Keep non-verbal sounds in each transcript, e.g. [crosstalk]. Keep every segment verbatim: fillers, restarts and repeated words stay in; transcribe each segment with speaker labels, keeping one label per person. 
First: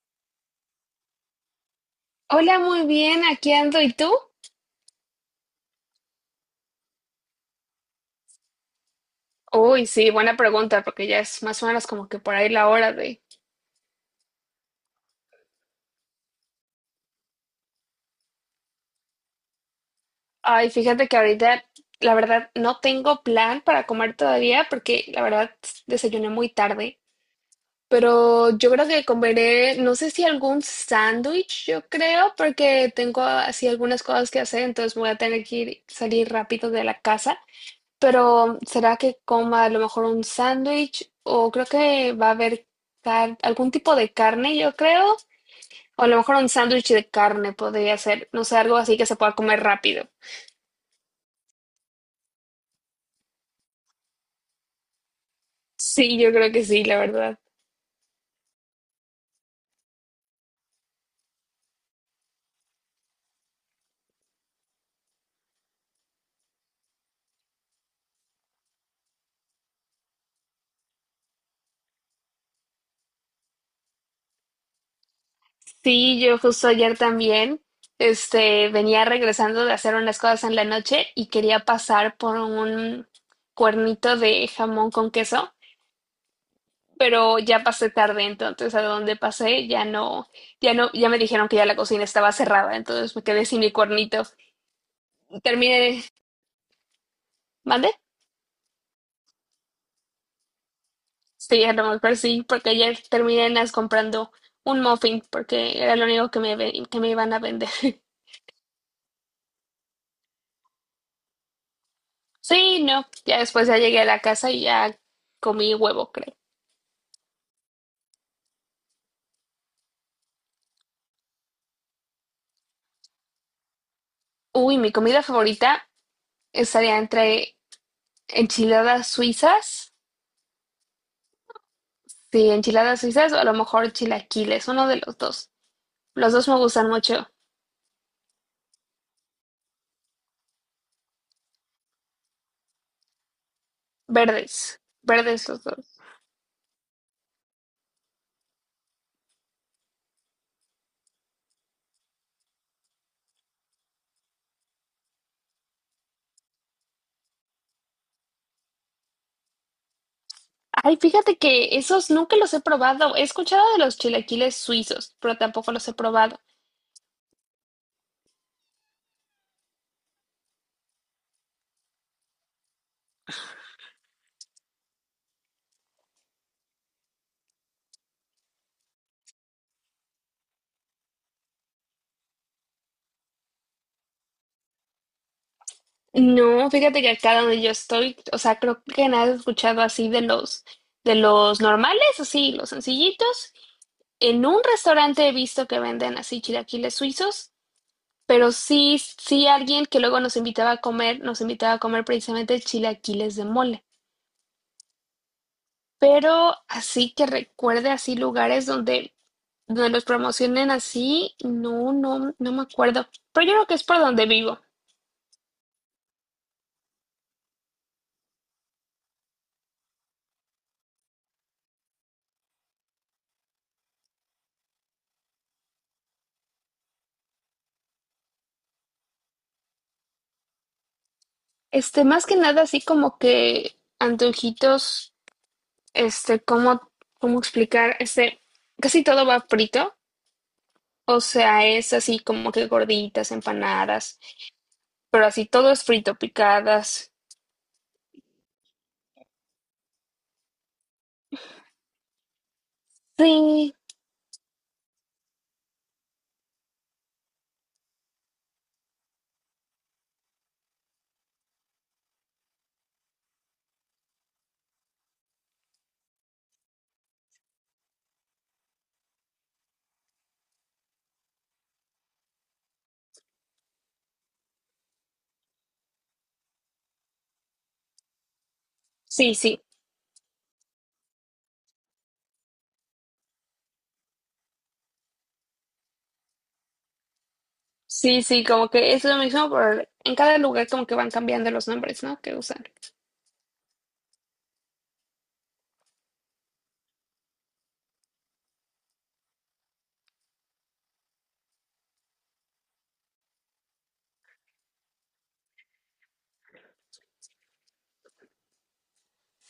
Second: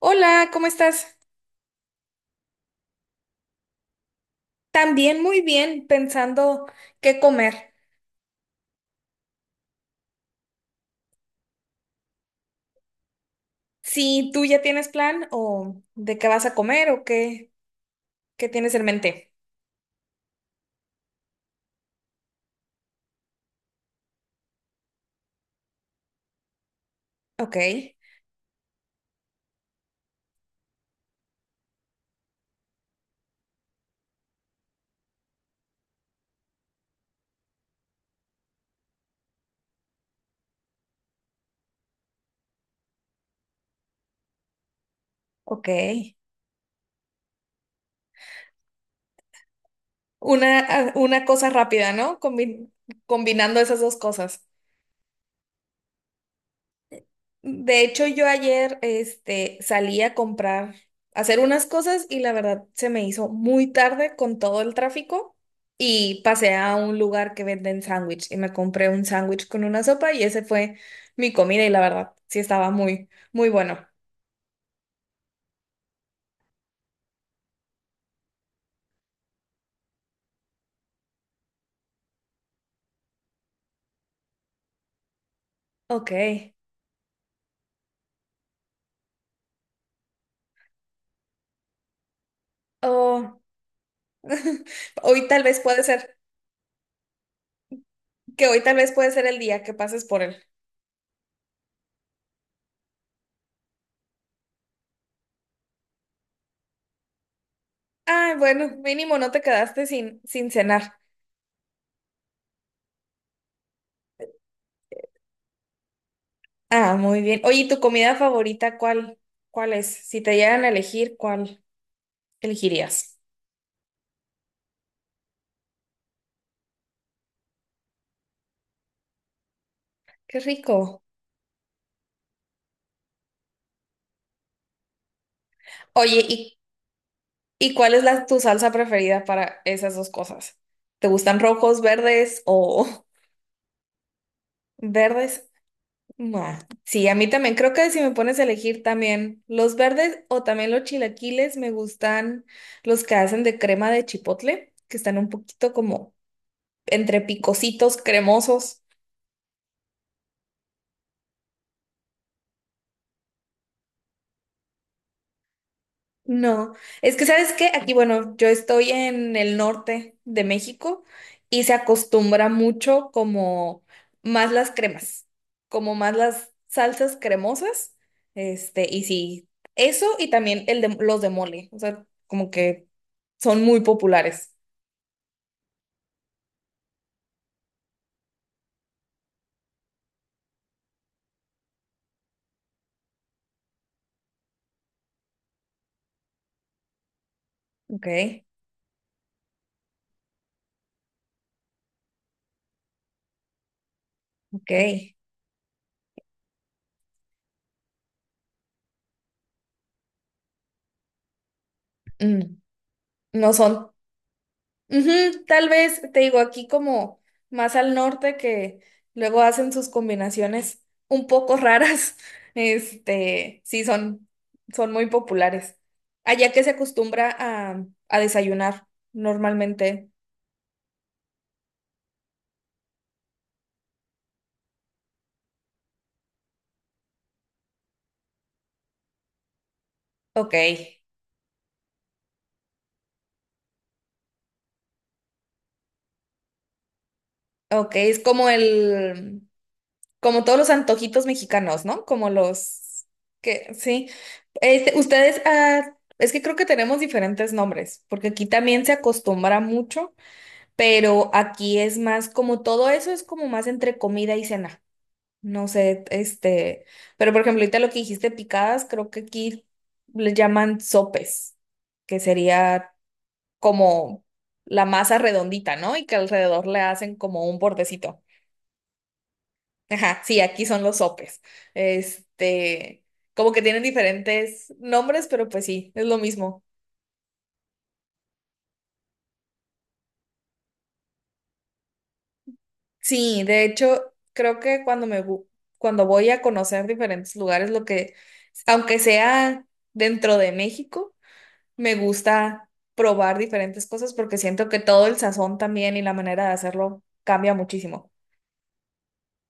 Speaker 1: Hola, ¿cómo estás?
Speaker 2: Hola, muy bien, aquí ando. ¿Y tú?
Speaker 1: También muy bien, pensando qué comer.
Speaker 2: Uy, sí, buena pregunta, porque ya es más o menos como que por ahí la hora de...
Speaker 1: Si tú ya tienes plan o de qué vas a comer o qué, qué tienes en mente.
Speaker 2: Ay, fíjate que ahorita, la verdad, no tengo plan para comer todavía, porque la verdad desayuné muy tarde.
Speaker 1: Ok,
Speaker 2: Pero yo creo que comeré, no sé si algún sándwich, yo creo, porque tengo así algunas cosas que hacer, entonces voy a tener que ir- salir rápido de la casa. Pero ¿será que coma a lo mejor un sándwich? O creo que va a haber car- algún tipo de carne, yo creo.
Speaker 1: ok.
Speaker 2: O a lo mejor un sándwich de carne podría ser. No sé, algo así que se pueda comer rápido.
Speaker 1: Una, ah, una cosa rápida, ¿no? Combi- combinando esas dos cosas.
Speaker 2: Sí, yo creo que sí, la verdad.
Speaker 1: De hecho, yo ayer este, salí a comprar, a hacer unas cosas y la verdad se me hizo muy tarde con todo el tráfico y pasé a un lugar que venden sándwich y me compré un sándwich con una sopa y ese fue mi comida y la verdad sí estaba muy, muy bueno.
Speaker 2: Sí, yo justo ayer también, este, venía regresando de hacer unas cosas en la noche y quería pasar por un cuernito de jamón con queso.
Speaker 1: Ok.
Speaker 2: Pero ya pasé tarde, entonces a donde pasé ya no, ya no, ya me dijeron que ya la cocina estaba cerrada, entonces me
Speaker 1: Oh,
Speaker 2: quedé sin mi cuernito.
Speaker 1: [laughs] hoy tal vez puede
Speaker 2: Terminé,
Speaker 1: ser,
Speaker 2: ¿mande?
Speaker 1: que hoy tal vez puede ser el día que pases por él.
Speaker 2: Sí, a lo mejor sí, porque ayer terminé en las comprando un muffin, porque era lo único que me, ve- que me iban a vender. [laughs]
Speaker 1: Ah, bueno, mínimo no te quedaste sin, sin cenar.
Speaker 2: Sí, no, ya después ya llegué a la casa y ya comí huevo, creo.
Speaker 1: Ah, muy bien. Oye, ¿y tu comida favorita cuál? ¿Cuál es? Si te dieran a elegir, ¿cuál elegirías?
Speaker 2: Uy, mi comida favorita estaría entre enchiladas suizas,
Speaker 1: Qué rico.
Speaker 2: sí, enchiladas suizas o a lo mejor chilaquiles, uno de los dos.
Speaker 1: Oye,
Speaker 2: Los dos me
Speaker 1: ¿y,
Speaker 2: gustan mucho.
Speaker 1: y cuál es la, tu salsa preferida para esas dos cosas? ¿Te gustan rojos, verdes o [laughs]
Speaker 2: Verdes,
Speaker 1: verdes?
Speaker 2: verdes los dos.
Speaker 1: Nah. Sí, a mí también. Creo que si me pones a elegir también los verdes o también los chilaquiles, me gustan los que hacen de crema de chipotle, que están un poquito como entre picositos, cremosos.
Speaker 2: Ay, fíjate que esos nunca los he probado. He escuchado de los chilaquiles suizos, pero tampoco los he probado.
Speaker 1: No, es que sabes que aquí, bueno, yo estoy en el norte de México y se acostumbra mucho como más las cremas, como más las salsas cremosas, este, y sí, eso y también el de, los de mole, o sea, como que son muy populares.
Speaker 2: No, fíjate que acá donde yo estoy, o sea, creo que nada he escuchado así de los, de los normales, así, los sencillitos. En un restaurante he visto que venden así chilaquiles suizos,
Speaker 1: Ok,
Speaker 2: pero sí, sí alguien que luego nos invitaba a comer, nos invitaba a comer precisamente chilaquiles de mole.
Speaker 1: ok.
Speaker 2: Pero así que recuerde así lugares donde donde los promocionen así, no, no, no
Speaker 1: Mm,
Speaker 2: me acuerdo. Pero
Speaker 1: no
Speaker 2: yo creo que es
Speaker 1: son.
Speaker 2: por donde vivo.
Speaker 1: Ujú, tal vez, te digo, aquí como más al norte que luego hacen sus combinaciones un poco raras, [laughs] este, sí son, son muy populares. Allá que se acostumbra a, a desayunar normalmente.
Speaker 2: Este, más que nada, así como que antojitos, este, cómo, cómo explicar, este, casi todo va frito.
Speaker 1: Ok,
Speaker 2: O sea, es así como que gorditas, empanadas, pero así todo es frito, picadas.
Speaker 1: ok, es como el, como todos los antojitos mexicanos, ¿no? Como los que,
Speaker 2: Sí,
Speaker 1: sí. Este, ustedes, ah, es que creo que tenemos diferentes nombres, porque aquí también se acostumbra mucho, pero aquí es más como todo eso es como más entre comida y cena. No sé, este, pero por ejemplo, ahorita lo que dijiste picadas, creo que aquí le llaman sopes, que sería como la masa redondita, ¿no? Y que alrededor le hacen como un bordecito.
Speaker 2: sí, sí,
Speaker 1: Ajá, sí, aquí son los sopes. Este, como que tienen diferentes nombres, pero pues sí, es lo mismo.
Speaker 2: sí, sí, como que es lo mismo, pero en cada lugar como que van cambiando los nombres, ¿no? Que usan.
Speaker 1: Sí, de hecho, creo que cuando me bu- cuando voy a conocer diferentes lugares, lo que, aunque sea dentro de México, me gusta probar diferentes cosas porque siento que todo el sazón también y la manera de hacerlo cambia muchísimo.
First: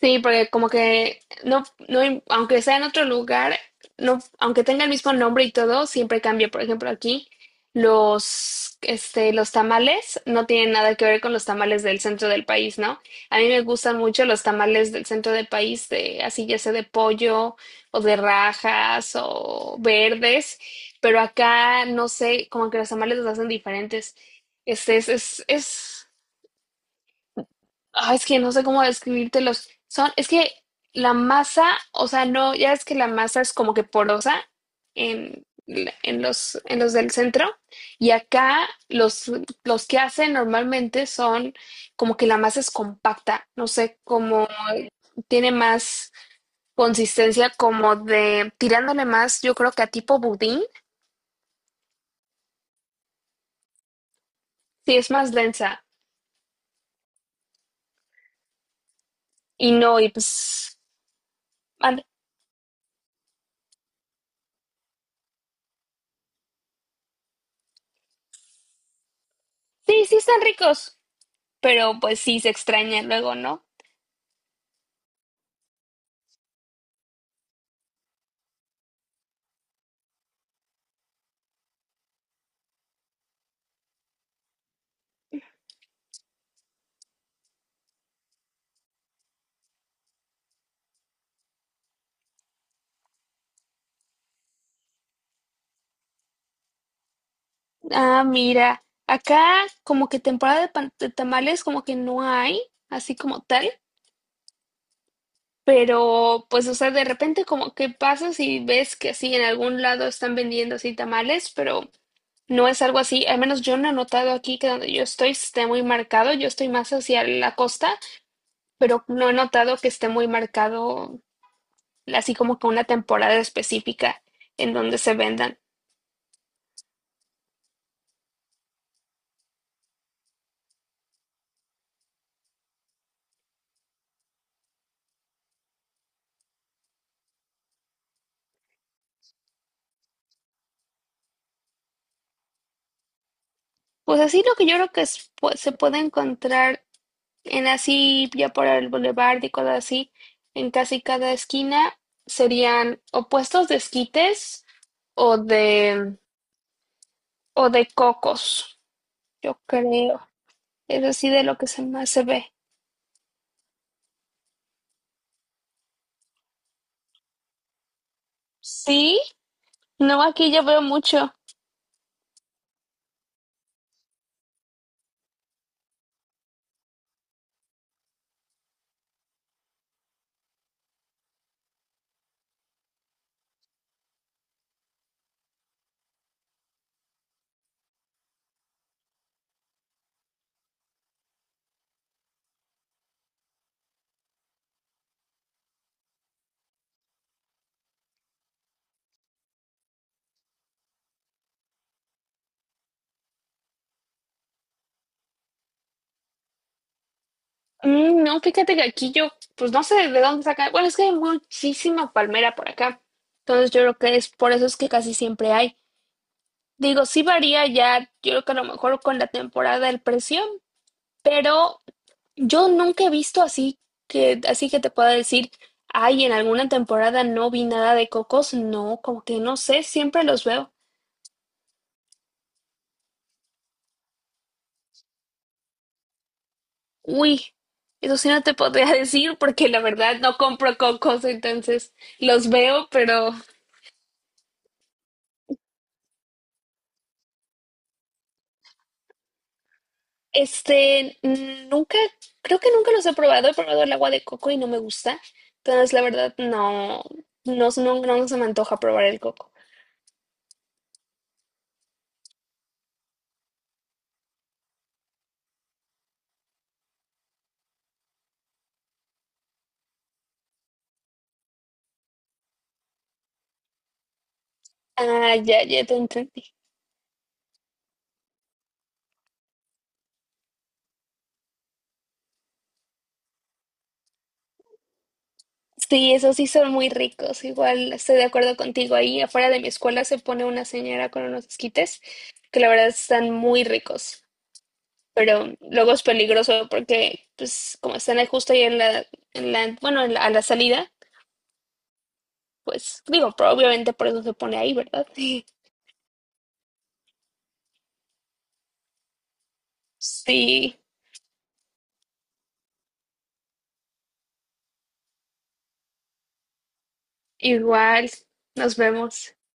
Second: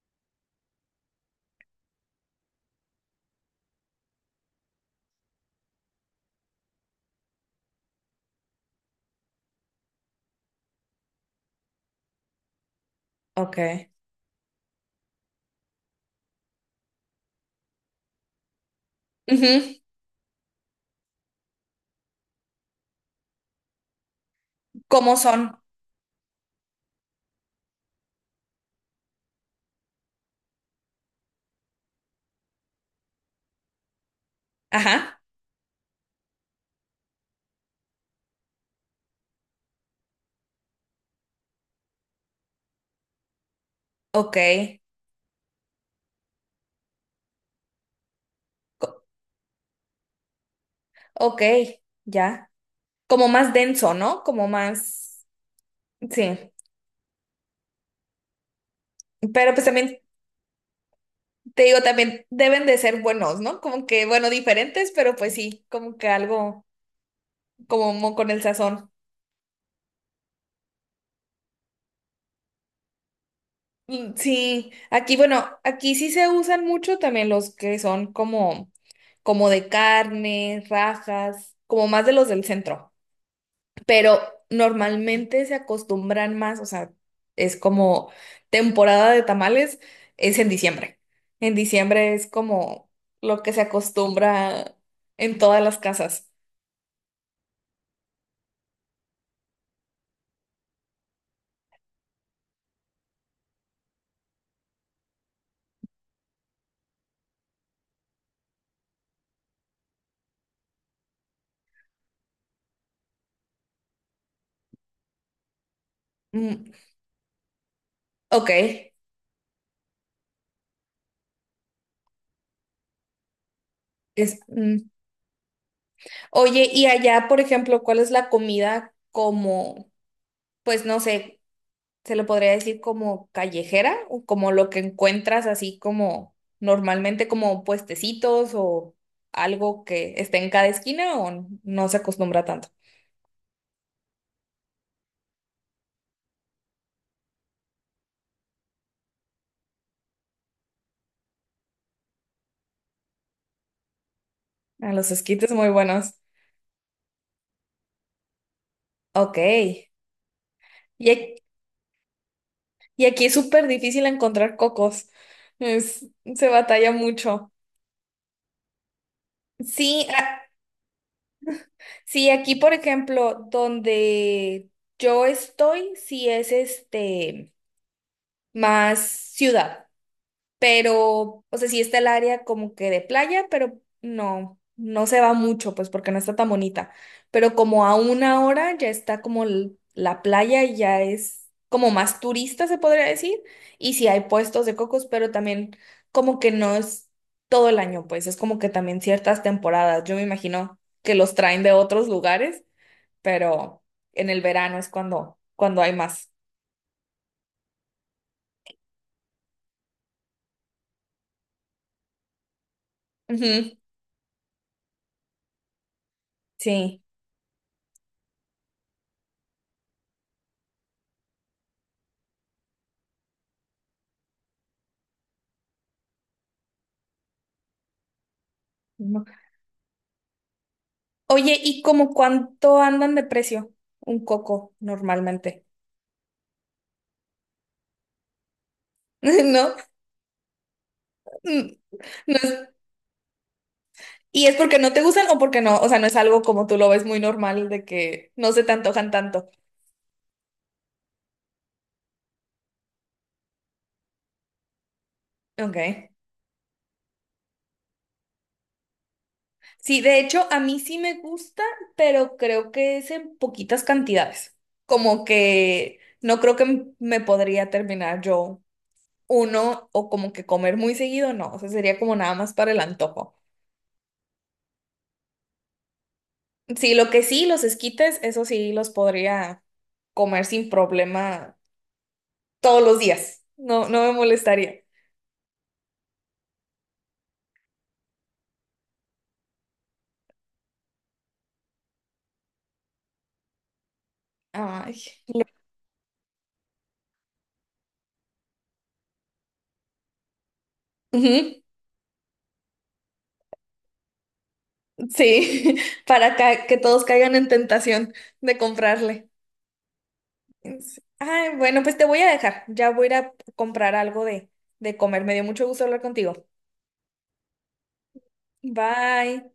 Speaker 2: Sí, porque como que no, no, im- aunque sea en otro lugar, no, aunque tenga el mismo nombre y todo, siempre cambia. Por ejemplo, aquí los, este, los tamales no tienen nada que ver con los tamales del centro del país, ¿no? A mí
Speaker 1: Ok.
Speaker 2: me gustan mucho los tamales del centro del país, de, así ya sea de pollo o de rajas o
Speaker 1: Ujú,
Speaker 2: verdes, pero acá no sé, como que los tamales los hacen diferentes. Este es,
Speaker 1: ¿cómo
Speaker 2: es,
Speaker 1: son?
Speaker 2: es Ah, es que no sé cómo describírtelos. Son, es que la masa, o sea, no, ya es que la masa es como que porosa
Speaker 1: Ajá.
Speaker 2: en, la- en los, en los del centro. Y acá los, los que hacen normalmente son como que la masa es compacta. No sé
Speaker 1: Ok.
Speaker 2: cómo tiene más consistencia, como de
Speaker 1: Co-
Speaker 2: tirándole más, yo creo que a tipo budín,
Speaker 1: Ok, ya. Como más denso, ¿no? Como
Speaker 2: sí es
Speaker 1: más.
Speaker 2: más densa.
Speaker 1: Sí. Pero pues
Speaker 2: Y no,
Speaker 1: también
Speaker 2: y pues,
Speaker 1: te digo,
Speaker 2: and-
Speaker 1: también deben de ser buenos, ¿no? Como que, bueno, diferentes, pero pues sí, como que algo como con el sazón.
Speaker 2: sí, sí están ricos, pero pues sí se extraña luego, ¿no?
Speaker 1: Mm, sí, aquí, bueno, aquí sí se usan mucho también los que son como, como de carne, rajas, como más de los del centro, pero normalmente se acostumbran más, o sea, es como temporada de tamales, es en diciembre. En diciembre es como lo que se acostumbra en todas las casas.
Speaker 2: Ah, mira, acá como que temporada de, pan- de tamales como que no hay, así como tal, pero pues o sea, de repente como que pasas y ves que así en algún lado están vendiendo así tamales, pero no es algo así, al menos yo no he notado aquí que donde yo estoy esté muy marcado, yo estoy
Speaker 1: Mm,
Speaker 2: más hacia la costa,
Speaker 1: ok,
Speaker 2: pero no he notado que esté muy marcado así como que una temporada específica
Speaker 1: es,
Speaker 2: en
Speaker 1: mm.
Speaker 2: donde se vendan.
Speaker 1: Oye, y allá, por ejemplo, ¿cuál es la comida como, pues no sé, se le podría decir como callejera o como lo que encuentras así como normalmente como puestecitos o algo que esté en cada esquina o no se acostumbra tanto?
Speaker 2: Pues así lo que yo creo que es- pues, se puede encontrar en así, ya por el boulevard y cosas así, en casi cada esquina serían o puestos de esquites
Speaker 1: A los
Speaker 2: o
Speaker 1: esquites muy buenos.
Speaker 2: de, o de cocos,
Speaker 1: Ok.
Speaker 2: yo
Speaker 1: Y,
Speaker 2: creo. Es así de
Speaker 1: ac-
Speaker 2: lo que se más se ve.
Speaker 1: y aquí es súper difícil encontrar cocos. Es- se batalla mucho.
Speaker 2: Sí,
Speaker 1: Sí,
Speaker 2: no, aquí yo veo mucho.
Speaker 1: sí, aquí, por ejemplo, donde yo estoy, sí es este más ciudad, pero, o sea, sí está el área como que de playa, pero no, no se va mucho, pues porque no está tan bonita. Pero como a una hora ya está como l- la playa y ya es como más turista, se podría decir, y sí hay puestos de cocos, pero también como que no es todo el año, pues es como que también ciertas temporadas, yo me imagino que los traen de otros lugares, pero en el verano es cuando, cuando hay más.
Speaker 2: Mm, no, fíjate que aquí yo, pues no sé de dónde sacan. Bueno, es que hay muchísima palmera por acá. Entonces
Speaker 1: Ujú,
Speaker 2: yo creo que es por eso es que casi siempre hay.
Speaker 1: sí.
Speaker 2: Digo, sí varía ya, yo creo que a lo mejor con la temporada el precio, pero Yo nunca he visto así que, así que te pueda decir, ay, en alguna temporada no vi nada de cocos. No, como
Speaker 1: No.
Speaker 2: que no sé, siempre los veo.
Speaker 1: Oye, ¿y como cuánto andan de precio un coco normalmente?
Speaker 2: Uy, eso sí no te podría [laughs] decir
Speaker 1: [laughs]
Speaker 2: porque
Speaker 1: ¿No?
Speaker 2: la verdad no compro cocos,
Speaker 1: Mm,
Speaker 2: entonces
Speaker 1: no
Speaker 2: los
Speaker 1: es-
Speaker 2: veo, pero
Speaker 1: ¿y es porque no te gustan o porque no? O sea, no es algo como tú lo ves muy normal de que no se te antojan tanto.
Speaker 2: este, mm, nunca, creo que nunca los he probado. He probado el agua de coco y no me gusta. Entonces, la
Speaker 1: Ok.
Speaker 2: verdad, no, no, no, no se me antoja probar el coco.
Speaker 1: Sí, de hecho, a mí sí me gusta, pero creo que es en poquitas cantidades. Como que no creo que m- me podría terminar yo uno o como que comer muy seguido, no, o sea, sería como nada más para el antojo.
Speaker 2: Ah, ya, ya te entendí.
Speaker 1: Sí, lo que sí, los esquites, eso sí los podría comer sin problema todos los días. No, no me molestaría.
Speaker 2: Sí, esos sí son muy ricos. Igual estoy de acuerdo contigo. Ahí afuera de mi escuela se pone una señora con unos esquites que la verdad están muy ricos.
Speaker 1: Ay.
Speaker 2: Pero luego es peligroso porque, pues, como están ahí justo ahí en la, en la, bueno, en la- a la salida,
Speaker 1: Ujú,
Speaker 2: pues, digo, pero obviamente por eso se pone ahí, ¿verdad? [laughs]
Speaker 1: sí, [laughs] para ca- que todos caigan en tentación de comprarle.
Speaker 2: Sí,
Speaker 1: Sí. Ay, bueno, pues te voy a dejar. Ya voy a ir a comprar algo de, de comer. Me dio mucho gusto hablar contigo.
Speaker 2: igual. Nos vemos.
Speaker 1: Bye.